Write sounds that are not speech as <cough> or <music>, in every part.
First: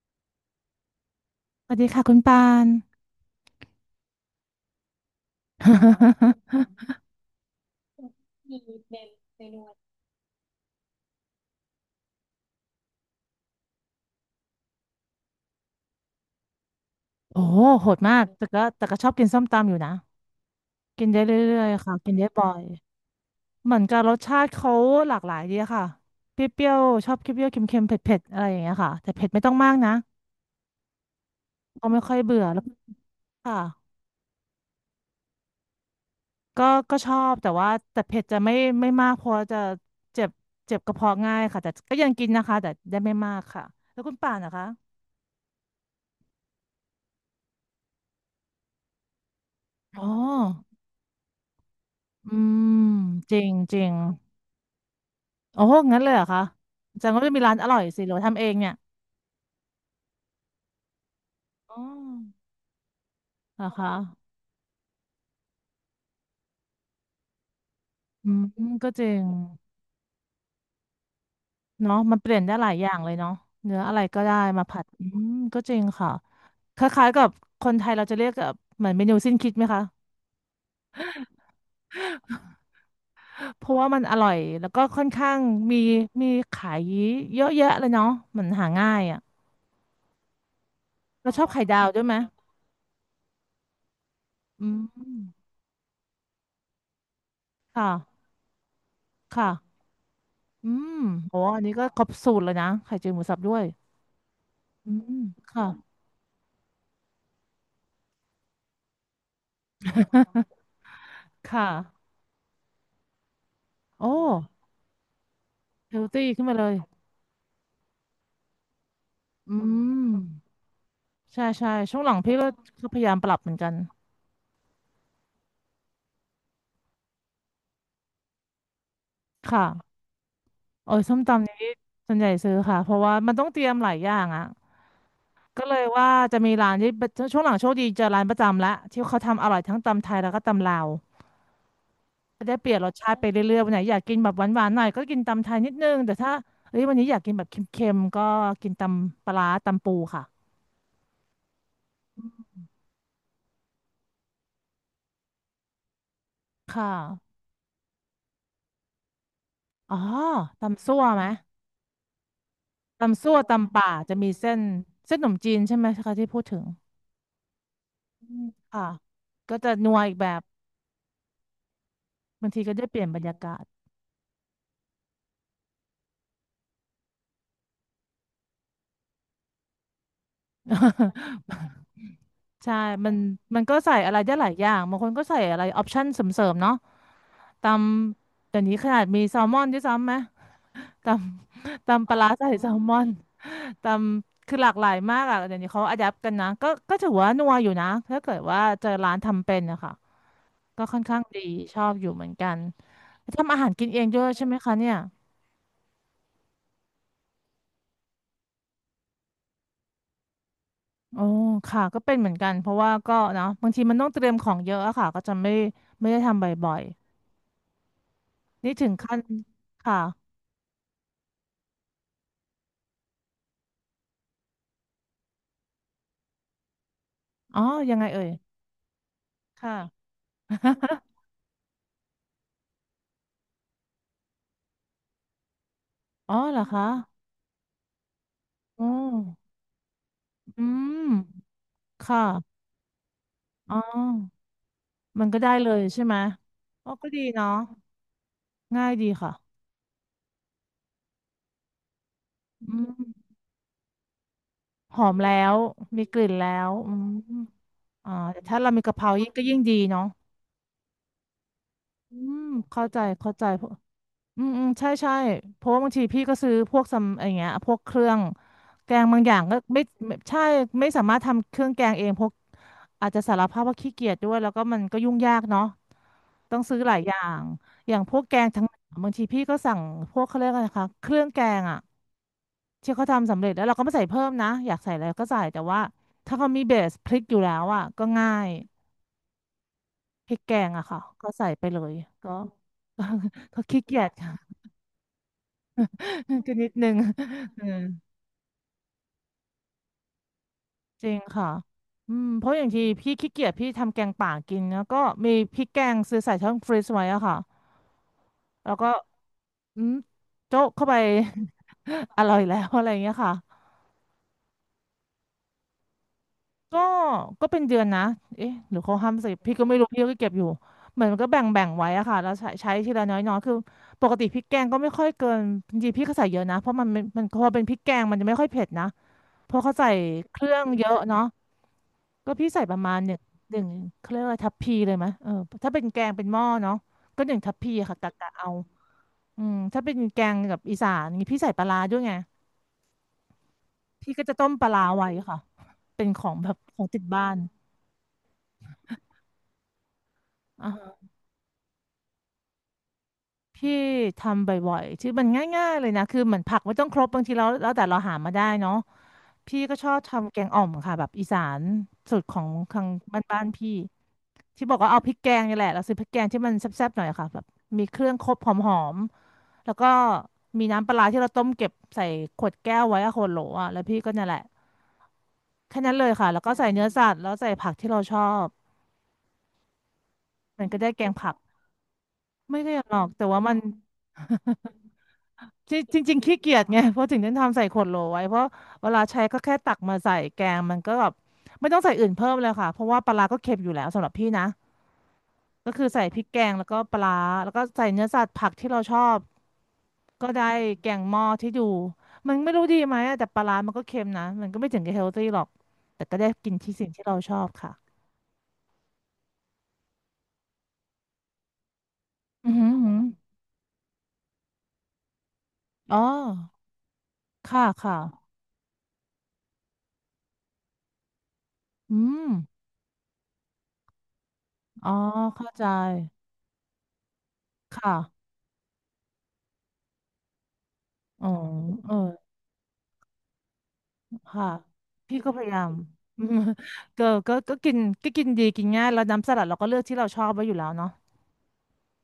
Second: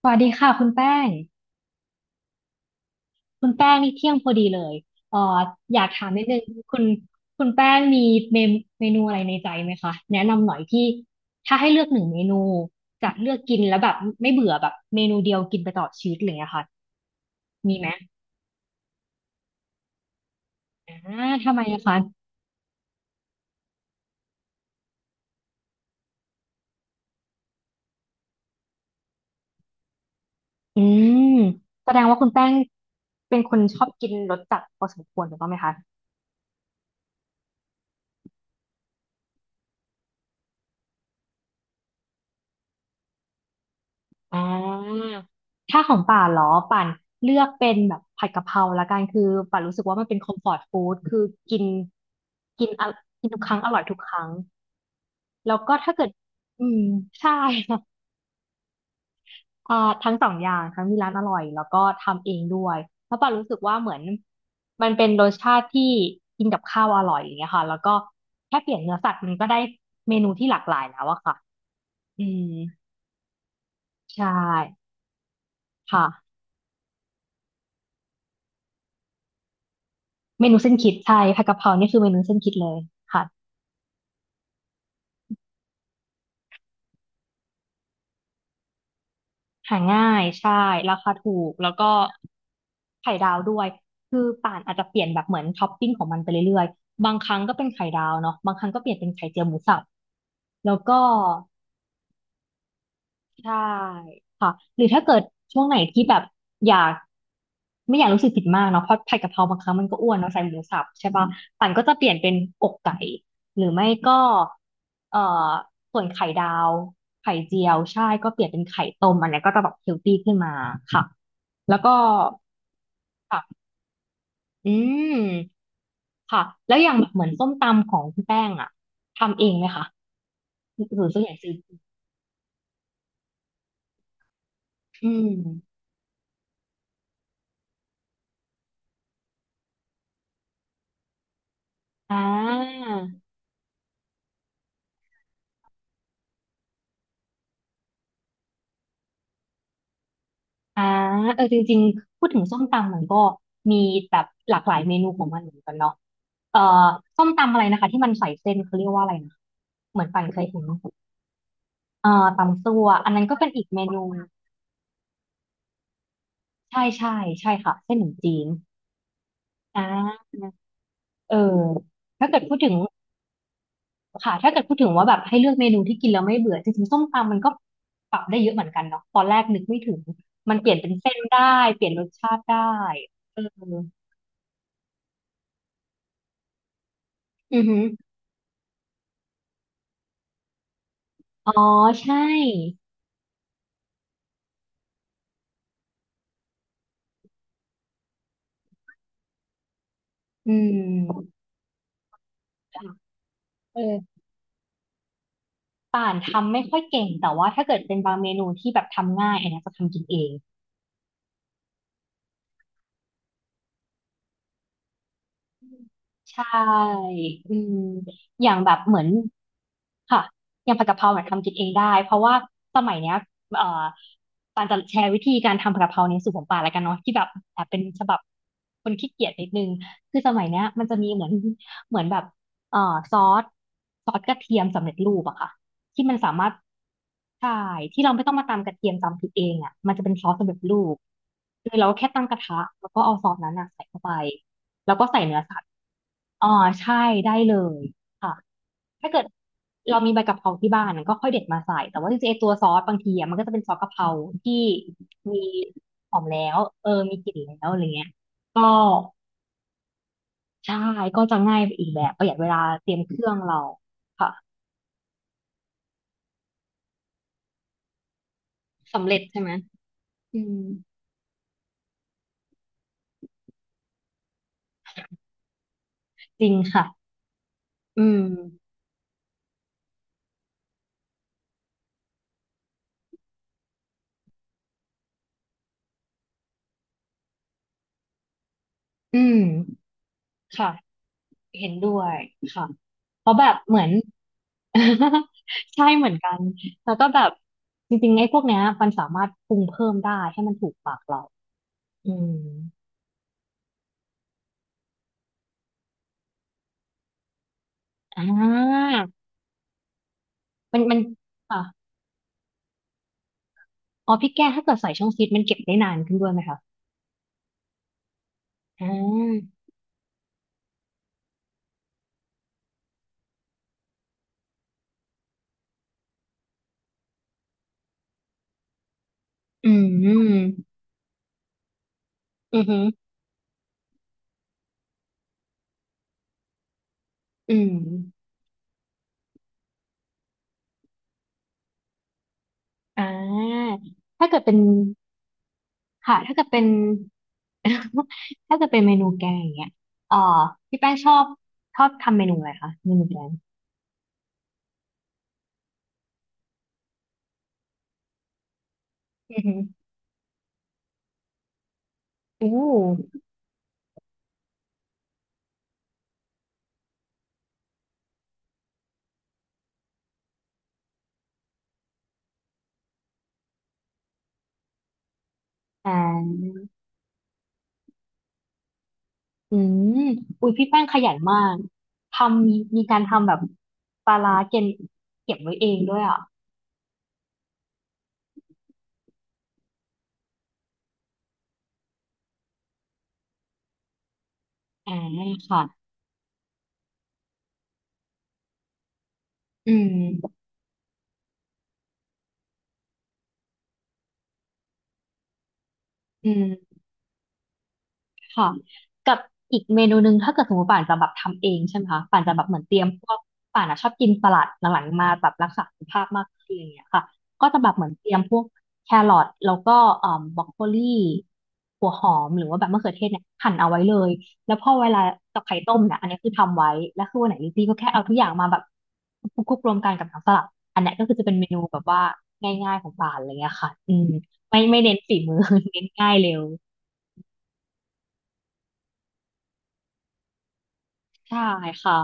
สวัสดีค่ะคุณแป้งสวัสดีค่ะคุณปาน คุณแป้งนี่เที่ยงพอดีเลยเอ่ออยากถามนิดนึงคุณ <laughs> คุณแป้งมีเมมเมนูอะไรในใจไหมคะแนะนำหน่อยที่ถ้าให้เลือกหนึ่งเมนูจะเลือกกินแล้วแบบไม่เบื่อแบบเมนูเดียวกินไปตลอดชีวิตอะไรอย่างเงี้ยค่ะโอ้โหมีไหมโหดมากแต่ก็ชอบกินส้มตำอยู่นะกินอ่าได้เทำไมรื่อยอะๆค่ะคะกินได้บ่อยเหมือนกับรสชาติเขาหลากหลายดีอะค่ะเปรี้ยวๆชอบเปรี้ยวๆเค็มๆเผ็ดๆอะไรอย่างเงี้ยค่ะแต่เผ็ดไม่ต้องมากนะอืมก็แสดไม่งค่ว่าอยคุณเบื่แป้องแล้วเป็นคค่ะนชอบกินรสจัดพอสมควรถูกต้องไหมคะ ก็ก็ชอบแต่ว่าแต่เผ็ดจะไม่มากเพราะจะเจ็บเจ็บกระเพาะง่ายค่ะแต่ก็ยังกินนะคะแต่ได้ไม่มากค่ะแล้วคุณป่าอ่นนะคะาถ้าของป่านเหรอป่านเลือกเป็นแบบผัดกะเพราละกันคือป่านรู้สึกว่าอ๋อมันเป็นคอมฟอร์ตฟู้ดคือกินอืกินมอะกินจทุริกคงรั้งอจร่อยริง ทุกครั้งแล้วโอ้ก็ถ้างั้นเกิเลดยเหรอคะอืมแสดงว่ารย์ก็ใช่ จะมีร้านอ <laughs> ร่อยค่ะสิหรือว่าทำเองเนี่ยอ่าทั้งสองอย่างทั้งมีร้านอร่อยแล้วอ๋อก็ทำเองด้วยแล้าะป่านรู้สึกเหรอว่าเหคะมือนมันเป็นรสชาติที่กินกับข้าวอร่อยอย่างเงี้ยค่ะแล้วก็อืมแค่เปลี่ยนก็เนื้อจสัริตว์งมันก็ได้เมนูที่หลากหลายแล้วอะค่ะเนาะมันอืเปลี่ยนมได้หลายอย่างเลยเนาะเนื้ออะไรก็ใช่ได้มาผัดอืมก็จริงค่ะค่ะ คล้ายๆกับคนไทยเราจะเรียกแบบเหมือนเมนูสิ้นคิดไหมคะเมนูเส้นคิดใช่ผัดกะเพรานี่คือเมนูเส้นคิดเลยค่ะเพราะว่ามันอร่อย แล้วก็ค่อนข้างมีมีขายเยอะแยะเลยเนาะมันหาง่ายอ่ะหาง่ายใช่ราคาเราถูชอบกไข่แล้วดาวก็ด้วยไหมไข่ดาวด้วย คือป่านอือาจจะเปลี่ยนแบบเหมือมนท็อปปิ้งของมันไปเรื่อยๆบางครั้งก็เป็นไข่ดาวค่ะเนาะบางครั้งก็เปลี่ยนเป็นไข่เจียวหมูค่ะสับอืแล้วมก็ โอ้อันนี้ก็ครบสูตรเลยนะไข่เจียวหมูสับด้ใช่วยค่ะหรืออืถ้าเกิดมช่วค่ะ งไหนที่แบบอยากไม่อยากรู้สึกผิดมากเนาะเพราะผัดกะเพราบางครั้งมันก็อ้วนเนาะใส่หมูสับใช่ป่ะปั่ค่ะนก็จะเปลี่ยนเป็นอกไก่หรือไม่โอ้ก็เอ่อเฮส่วลนไข่ตี้ขึ้ดานมาเลวยไข่เจียวใช่ก็เปลี่ยนเป็นไข่ต้มอันเนี้ยก็อืจะแบบเฮลตี้มขึ้นมาค่ะใช่ใช่แล้วก็ช่วงหลังพี่ก็พยายามปรับเหมือนค่ะกันอืมค่ะแล้วอย่างแบบเหมือนส้มตำของคุณแป้งอะทำเองไหมคะค่ะโอ้หยรือส้ส่วมนใหญ่ตำซื้อนี้ส่วนใหญ่ซื้อค่ะเพราะว่ามันต้องเตรียมหลายอย่างอ่ะอืก็เลมยว่าจะมีร้านที่ช่วงหลังโชคดีเจอร้านประจำละที่เขาทำอร่อยทั้งตำไทยแล้วก็ตำลาวอ่ก็ได้เปลี่ยนรสชาติา ไปเรื่อยๆวันไหนอยากกินแบบหวานๆหน่อยก็กินตำไทยนิดนึงแต่ถ้าเอ้ยวันนี้อยากกินแบบเค็มๆก็กินตำปลาร้าตำปูค่ะอ่าเออ จริงๆพูดถึงส้มตำมันก็มีแบบหลากหลายเมนูของมันเหมือนกันเนาะเอ่อค่ส้มะตำอะไรนะคะที่มันใส่เส้นเขาเรียกว่าอะไรนะอ๋อเหมือนปันเคยเห็นตำซั่วไหม ตำซั่วอันนั้ตำนซั่ก็วเป็นอีกตำเมป่านูจะมีเส้นเส้นขนมจีนใช่ไหมคะที่พูดถึงใช่ใช่ใช่ค่ะเส้นหนมี่อืจีมนค่ะก็จะนัวอีกอ่าแบบเออถ้าเกิดบางพูดทีถึก็งได้เปลี่ยนบรรยากาศ ค่ะถ้าเกิดพูดถึงว่าแบบให้เลือกเมนูที่กินแล้วไม่เบื่อจริงๆส้มตำมันก็ปรับได้เยอะเหมือนกันเนาะตอนแรกนึกไม่ถึงมันเปลี่ยนเป็นเส้นได้ <laughs> เปลี่ยนรสชาติได้ใช่มันเออก็ใส่อะไรได้หลายอย่างบางคนก็ใส่อะไรออปชั่นเสริมๆเนาะอืตอฮึ ำเดี๋ยวนี้ขนาดมีแซลมอนด้วยซ้ำไหมตอ๋อตำปใช่ลาร้าใส่แซลมอนตำคือหลากหลายมากอ่ะเดี๋ยวนี้เขาอะแดปกันนะก็ถือว่านัวอยู่นะถ้าเกิดว่าเจอร้านทำเป็นนะคะอืก็ค่อนข้างมดีชอบอยู่เหมือนกัน ทำอาหารเอกินเองด้อวยใช่ไหมคะเนี่ยป่านทำไม่ค่อยเก่งแต่ว่าถ้าเกิดเป็นบางเมนูที่แบบทำง่ายอันเนี้ยจะทำกินเอง โอ้ค่ะก็เป็นเหมือนกันเพราะว่าก็เนาะบางทีมันต้องเตรียมของเยอะอะค่ะก็จะไม่ได้ใชทำบ่อย่อืมอย่างๆ แบนี่บถึงเหมือนขั้นค่ะค่ะอย่างผัดกะเพราเนี่ยทำกินเองได้เพราะว่าสมัยเนี้ยเอ่อปานจะแชร์วิธีการทำผัดกะเพราในสูตรของปานแล้วกันเนาะที่แบบแออ๋อบเป็นยังฉไงบับเอ่ยคนขี้เกียจนิดนึงค่ะ คือสมัยเนี้ยมันจะ <laughs> มีเหมือนเหมือนแบบเอ่อซอสซอสกระเทียมสำเร็จรูปอะค่ะที่มันสาอ๋อมารถเหรอคะใช่ที่เราไม่ต้องมาตำกระอ๋อเทียมตำพริกเองอะมันจะเป็นซอสสำเร็จอืรูมปคือเราแค่ค่ะตั้งกระทะแล้วก็เอาซอสนั้นอะอ๋อใส่เข้าไปแล้วก็ใส่มันเนื้ก็อได้สัตเลว์ ยใช่ไหมอ๋ออ๋อใช่ก็ดีได้เนาะเลยค่ะง่ายดีถ้าเกิดค่ะเรามีใบกะเพราที่บ้านก็ค่อยเด็ดมาใส่แต่ว่าจริงๆไอ้ตัวซออืสบางทีอะมัมนก็จะเป็นซอสกะเพราที่หอมแล้มีวมีหกอมลิ่นแล้แล้ววเอออืมมีกลิ่นแล้วอะไรเงี้ยอ่าแต่ถ้าก็เรามีกะเพรายิ่งก็ยิ่งดีเนาะใช่ก็จะง่ายไปอีกแบบอืประหยัดมเวลาเข้าเตรียใจมเครื่อเข้างใจ เราค่ะอืมอืมใช่ใช่เพราะว่าบางทีพี่ก็ซื้อพวกซัมอะไรเงี้ยพวกเครื่องแกสำงเร็บาจงอย่าใช่งไหมก็ไม่อืใช่มไม่สามารถทำเครื่องแกงเองเพราะอาจจะสารภาพว่าขี้เกียจด้วยแล้วก็มันก็ยุ่งยากเนาะจริงต้องซื้อค่ะหลายอย่างอย่าอืงพมวกแกงทั้งบางทีพี่ก็สั่งพวกเขาเรียกอะไรนะคะเครื่องแกงอ่ะที่เขาทำสำเร็จแล้วเราก็ไม่ใส่เพิ่มนะอยากใส่อะไรก็ใส่แต่ว่าถ้าเขามีเบสพริกอยู่แล้วอ่ะก็ง่ายอืมพริกแกค่ะ งอะค่ะก็ใส่ไปเห็นเลด้ยวยก็ ค่ะ <laughs> ก็เพราะแบบก็เหมืขี้อน เกียจ <laughs> ใช่เหมือนกัน <laughs> ก็นิดนึแล้วง ก็แบบ <laughs> เออจริงๆไอ้พวกเนี้ยมันสามารถปรุงเพิ่มได้ให้มันถูกปากจริงเราค่ะอือืมมเพราะอย่างที่พี่ขี้เกียจพี่ทำแกงป่ากินแล้วก็มีพริกแกงซื้อใส่ช่องฟรีซไว้อะค่ะอ่แล้วก็าอืมโจ๊ะเข้าไป มันค่ะ <laughs> อร่อยแล้วอะไรอย่างเงี้ยค่ะอ๋อพี่แก้ถ้าเกิดใส่ช่องฟีดมันเก็บได้นานขึ้นด้วยไหมคะก็ก็เป็นเดือนนะเอ๊ะหรืออ่เขาห้ามใส่าพี่ก็ไม่รู้พี่ก็เก็บอยู่เหมือนมันก็แบ่งไว้อะค่ะแล้วใช้ทีละน้อยๆคือปกติพริกแกงก็ไม่ค่อยเกินจริงๆพี่ก็ใส่เยอะนะเพราะมันพอเป็นพริกแกงมันจะไม่ค่อยเผ็ดนะเพราะอืเขาใส่เครื่มองเยอะเนาะ ก็พี่อืใส่อปหืระอมาณหนึ่งเขาเรียกว่าทัพพีเลยไหมเออถ้าเป็นแกงเป็นหม้อเนาะก็หนึ่งทัอืพมพีค่ะกะเอาอืมถ้าเป็นแกงกับอีสานนี่พี่ใส่ปลาร้าด้วยไงอ่าพี่ก็ถ้าจะเกิดต้เป็มนปลาร้าไว้ค่ะเป็นค่ะขอถ้างเกิดแบบเป็น ของติดบ้าน <laughs> ถ้าเกิดเป็นเมนูแกงอย่างเงี้ยเอ่ออ่าพี่ฮะแป้งชอบชอบทำเมนูอะไรคะเมนูแกง พี่ทำบ่อยๆชื่อมันง่ายๆเลยนะคือเหมือนผักไม่ต้องครบบางทีเราแล้วแต่เราหามาได้เนาะอือหือพี่ก็ชอบทำแกงอ่อมค่ะแบบอีสานสูตรขออู้งทางบ้านๆพี่ที่บอกว่าเอาพริกแกงนี่แหละเราซื้อพริกแกงที่มันแซ่บๆหน่อยค่ะแบบมีเครื่องครบหอม แล้วก็มีน้ำปลาร้าที่เราต้มเก็บใส่ขวดแก้วไว้อะขวดโหลอะแล้วพี่ก็เนี่ยแหละแค่อ่นั้นเลยค่ะ แล้วก็าใส่เนื้อสัตว์แล้วใส่ผักที่เราชอบอืมอุ้ยมัพี่นก็แป้งได้ขแกยังนผักมากทำมีไม่ได้มีหรกาอรกแต่ทำแบบว่ามันปลาร้าเก็บเก็บไว้เอจรงด้วยิงจริอ่ะงๆขี้เกียจไงเพราะถึงได้ทำใส่ขวดโหลไว้เพราะเวลาใช้ก็แค่ตักมาใส่แกงมันก็แบบไม่ต้องใส่อื่นเพิ่มเลยค่ะเพราะว่าปลาร้าก็เค็มอยู่แล้วสำหรับพี่นะ อ่าค่ะก็คือใส่พริกแกงแล้วก็ปลาร้าแล้วก็ใส่เนื้อสัตว์ผักที่เราชอบอืก็มได้แกงหม้อที่ดูมันไม่รู้ดีไหมอะแต่ปลาร้ามันก็เค็มนะมันก็ไม่ถึงกับเฮลตี้หรอกแต่ก็อืได้ม กินที่สิ่งที่เราชอบค่ะค่ะกับอีกเมนูหนึ่งถ้าเกิดสมมติป่านจะแบบทำเองใช่ไหมคะป่านจะแบบอือเหมือนหืเตอรียมหือพวกป่านอะชอบกินสลัดหลังๆมาแบบรักษาสุขอ๋อภาพมากขึ้นอะไรอย่างเงี้ยค่ะก็จะค่ะแบบเหมือนค่ะเตรียมพวกแครอทแล้วก็เอ่อบรอกโคลีหัวอืหอมมหรือว่าแบบมะเขือเทศเนี่ยหั่นเอาไว้เลยแล้วพอเวอ๋อลากับเข้าไข่ใจต้มเนี่ยอันนี้คือทำไว้แล้วคือวันไหนลิซี่ก็คแค่เอาทุกอ่ะย่างมาแบบคลุกๆรวมกันกับน้ำสลัดอันเนี้ยก็คือจะอ๋อเป็นเมนูแบบเออว่าง่ายๆของป่านอะไรเงี้ยค่ะอืมค่ะไม่ไม่เน้นฝีพี่ก็มือ พยายา <laughs> ม เน้นง่าย <laughs> อืเร็มว ก็กินก็กินดีกินง่ายแล้วน้ำสลัดเราก็เลือกที่เราชอบไว้อยู่แล้วเนาะใช่ค่ะ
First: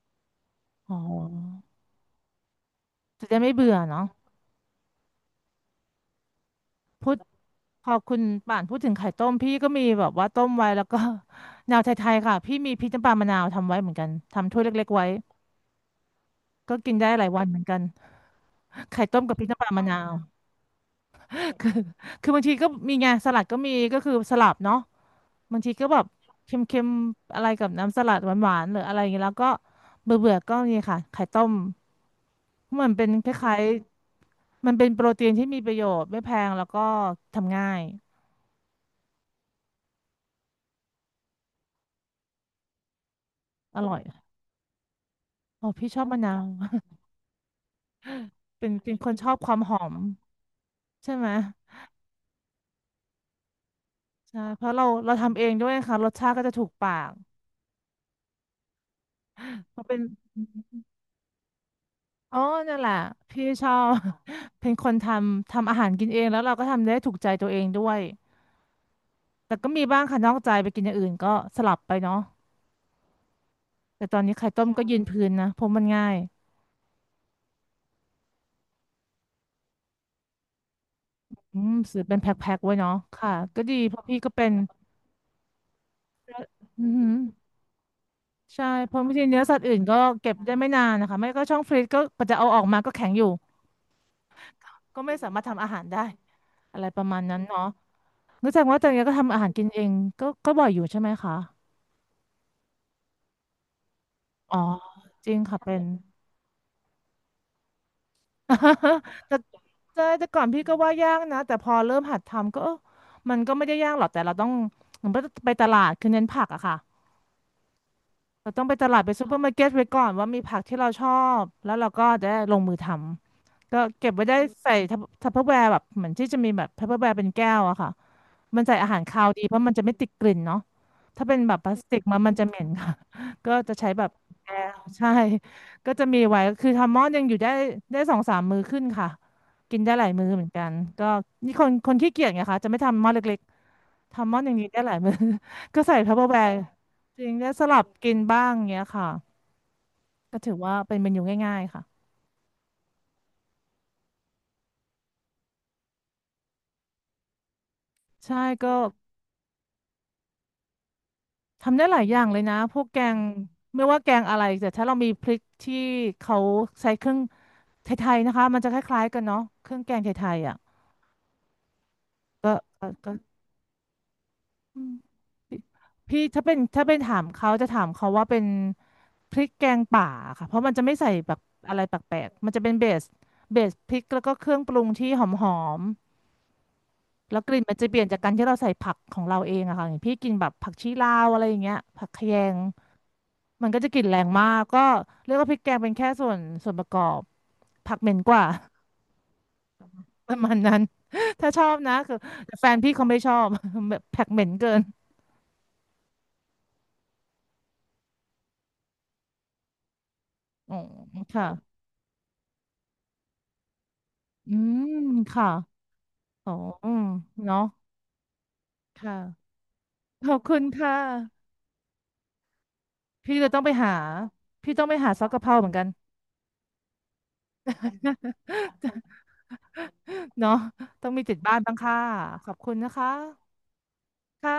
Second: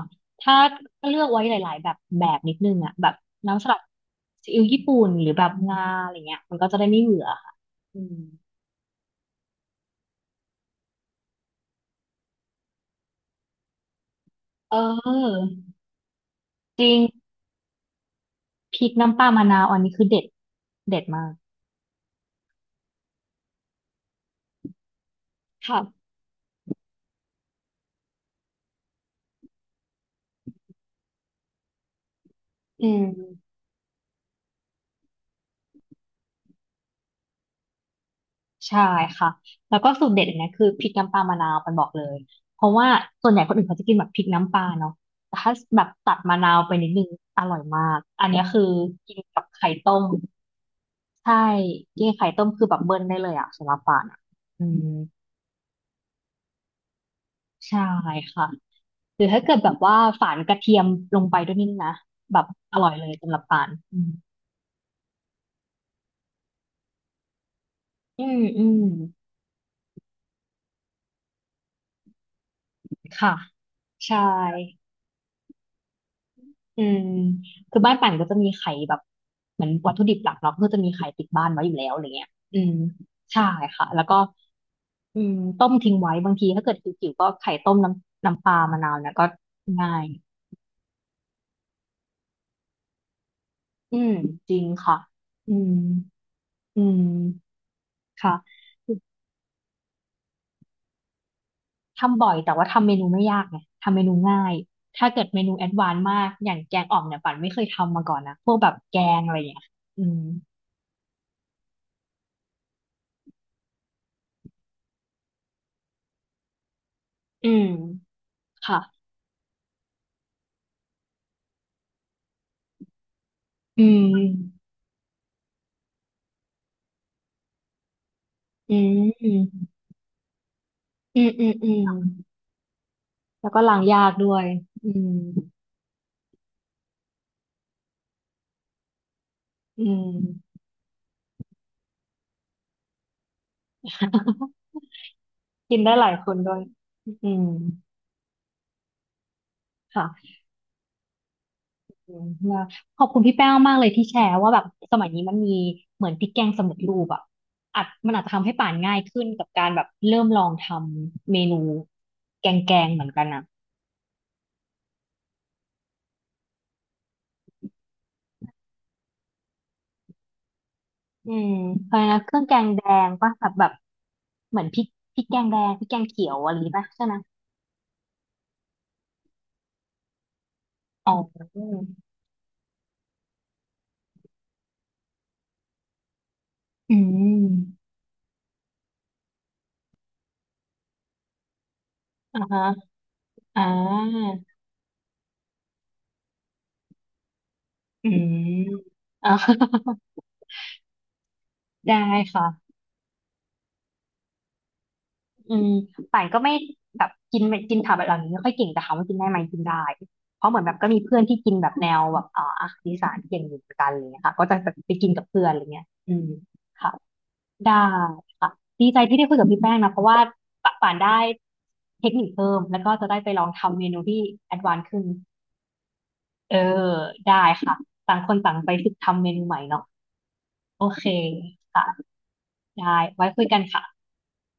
ถ้าอ๋ก็เลือกไว้หอลายๆแบบแบบนิดนึงอ่ะแบบจะได้ไม่น้ำสเบื่อลัดเนาะซีอิ๊วญี่ปุ่นหรือแบบงาอะไรเงี้ยมันก็จะได้ไม่พูด เบื่อค่ะพออืคุมณป่านพูดถึงไข่ต้มพี่ก็มีแบบว่าต้มไว้แล้วก็ <laughs> แนวไทยๆค่ะพี่มีพริกน้ำปลามะนาวทำไว้เหมือนกันทำถ้วยเเล็กๆไว้ออก็จริกินงได้หลายวันเหมือนกันพริกไข่น้ำต้ปมลากับพมะริกนาน้ำปวลาอันมะนี้นาคือวเด็ดเด็ดมากคือบางทีก็มีไงสลัดก็มีก็คือสลับเนาะบางทีก็แบบค่ะเค็มๆอะไรกับน้ำสลัดหวานๆหรืออะไรอย่างเงี้ยแล้วก็เบื่อๆก็นี่ค่ะไข่ต้มอืมันเป็นคม ล้ายๆมันเป็นโปรตีนที่มีประโยชน์ไม่แพงแล้วก็ทำง่ายใช่ค่ะแล้วก็สูตรเด็ดอันเนี้ยคือพริกน้ำปลามะนาวปันบอกเลย เพราะว่าส่วนใหญ่คนอื่นเขาอจะกิร่นอยแบบพริกน้ำปลาเนาะแต่ถ้าอ๋อแบบพี่ชอบตัดมะนามะว นาวไปนิดนึงอร่อยมากอันเนี้ย <laughs> คือเป็นคกินนชอบกับความไข่หอต้มมใช่ไหม ใช่กินไข่ต้มคือแบบเบิ้ลได้เลยอะสำหรับปานอะใช่เพอืราะเรามเราทำเองด้วยค่ะรสชาติก็จะถูกปากใช่ค่ะหรือถ้าเกิดแบเพบราะว่าเป็นฝานกระเทียมลงไปด้วยนิดนะแบอ๋อบอนั่นร่แหอยละเลยสำหรับพี่ปาชนออืบ ม <laughs> เป็นคนทำอาหารกินเองแล้วเราก็ทำได้ถูกใจตัวเองด้วยอืมอืมแต่ก็มีบ้างค่ะนอกใจไปกินอย่างอื่นก็สลับไปเนาะค่ะแต่ตใช่ อนนี้ไข่ต้มก็ยืนพื้นนะเพราะมันง่ายอืมคือบ้านป่านก็จะมีไข่แบบเหมือนวัตถุดิบหลักเราก็จะมีไข่ติดบ้านอืไว้อมยู่แล้วอะซื้อไรเป็นเงี้แพย็อืคๆมไว้เนาะค่ะใช่ก็ดีค่ะเพแล้วราะก็พี่ก็เป็นอืมต้มทิ้งไว้บางทีถ้าเกิดอือหืหิวอๆก็ไข่ต้มน้ำปลาใช่มะนาเพวราะเนี่บายงทีก็เนื้อสัตว์อื่นง่าก็ย เก็บได้ไม่นานนะคะไม่ก็ช่องฟรีซก็จะเอาออกมาก็แข็งอยู่อืมจริงค่ะก็ไม่สามารถอืทำอามหารได้อือะไรประมาณนั้นมเนาะ ค่ะ รู้จักว่าจากเนี้ยก็ทำอาหารกินเองก็บ่อยอยู่ใช่ไหมคะทำบ่อยแต่ว่าทำเมนูไม่ยากไงทำเมนูง่ายอ๋อถ้าเกิดจริเมงนูค่ะแอดเป็น วานซ์มากอย่างแกงอ่อมเนี่ยป่านไม่เคยทำมาก่อนนะพวกแบบแก <laughs> งอะแต่ไรอย่างเงี้ยอืใช่มแต่ก่อนพี่ก็ว่ายากนะแต่พอเริ่มหัดทำก็เออมันก็ไม่ได้ยากหรอกแต่เราต้องเหมือนไปตลาดคือเน้นผักอะค่ะอืมเราต้องไปตลาค่ะดไปซูเปอร์มาร์เก็ตไว้ก่อนว่ามีผักที่เราชอบแล้วเราก็จะได้ลงมือทำก็อืเก็ม บไว้ได้ใส่ทัพเปอร์แวร์แบบเหมือนที่จะมีแบบทัพเปอร์แวร์เป็นแก้วอะค่ะ มันอืใส่อาหารคาวดีเพมราะมันจะไม่ติดกลิ่นเนาะอืถ้ามเป็นอืมแบบพอืลาสมติกมันจะเหม็นค่ะ <laughs> แล้ก็วก็จะล้างใช้แบยาบกด้วยแอร์อืใช่ ม <laughs> ก็จะมีไว้คือทำหม้อดยังอยู่ได้ได้สองสามมื้อขึ้นค่ะกินอืได้หลายมื้อเหมือนมกันก็นี่คนขี้เกียจไงคะจะไม่ทำหม้อเล็กๆทำหม้ออย่างนี้ได้หลายมื้อ <laughs> กินก็ได้ใส่หลาทัยพเปอคร์นแวด้ร์วยจริอืงมได้สลับกินบ้างเงี้ยค่ะค่ะก็ถือว่าเป็นเมนูง่ายๆค่ะอืมแล้วขอบคุณพี่แป้งมากเลยที่แชร์ว่าแบบสมัยนี้มันมีเหมือนพริกแกงสำเร็จรูปอ่ะอาจมันอาจจะใช่ทำให้ป่าก็ นง่ายขึ้นกับการแบบเริ่มลองทำเมนูทำได้หลายอย่างเลยแกนะงแกพวกงแกเหมือนงกันนะไม่ว่าแกงอะไรแต่ถ้าเรามีพริกที่เขาใช้เครื่องไทยๆนะคะมันจะคล้ายๆกันเนาะเครื่องแกงไทยๆอ่ะอืมเพราะฉะนั้นเครื่องก็แกงแดก็งก็ป่ะแบบแบบเหมือนพอืริกมพริกแกงแดพี่งพริกแกงพี่เขียวถ้าอะเป็ไรนนี้ถ้าป่ะเป็นใช่ไหมถามเขาจะถามเขาว่าเป็นพริกแกงป่าค่ะเพราะมันจะไม่ใส่อ๋อแบบอะไรแปลกๆมันจะเป็นเบสเบสพริกแล้วก็เครื่องปรุงที่หอมอืๆแล้วกลิ่นมมันจะเปลี่ยนจากการที่เราใส่ผักของเราเองอะค่ะอย่างพี่กินแบบผักชีลาวอะไรอย่างเงี้ยผักคะอมแยง ฮะ อ่ามันก็จะกลิ่นแรงมากก็เรียกว่าพริกแกงเป็นแค่ส่วนประกอบผักเหอืม็นกมว่า อ่า <laughs> <laughs> ประมาณนั้น <laughs> ถ้าชอบได้นะคือแต่แฟค่ะนพี่เขาไม่ชอบ <laughs> แบบผักเหม็นเกินอืมป่านก็ไม่แบบกินไม่กินผักแบบเหล่านี้ไม่ค่อยเก่งแต่ถามว่ากินได้ไหมกินได้ เพราะเหมือนแบอ๋บอก็มีเพื่อนที่ค่ะกินแบบแนวแบบอาหารอีสานเก่งอยู่เหมือนกันอะไรเลยค่ะก็อืจะแบบมไปกินกับเพื่อค่ะนอะไรเงี้ยอืมอ๋ออืค่ะมเนาะได้ค่ะดีใจคที่ได้คุยกับ่ะพี่แป้งนะเพราะว่าขอบคุณป่าป่าค่ะนได้เทคนิคเพิ่มแล้วก็จะได้ไปพี่ลอจะงต้องไปทำเมหานูที่แอดวาพี่นต้อซ์งไปขึ้นหาซอกกะเพราเหมือนกัน เออได้ค่ะต่างคนต่างไปฝึกทำ <laughs> เมนูใหม่เนาะ เนาะโอเคต้องมีติดบ้านบ้างค่ะค่ะขอบคุณได้นะคไว้คุยะกันค่ะค่ะ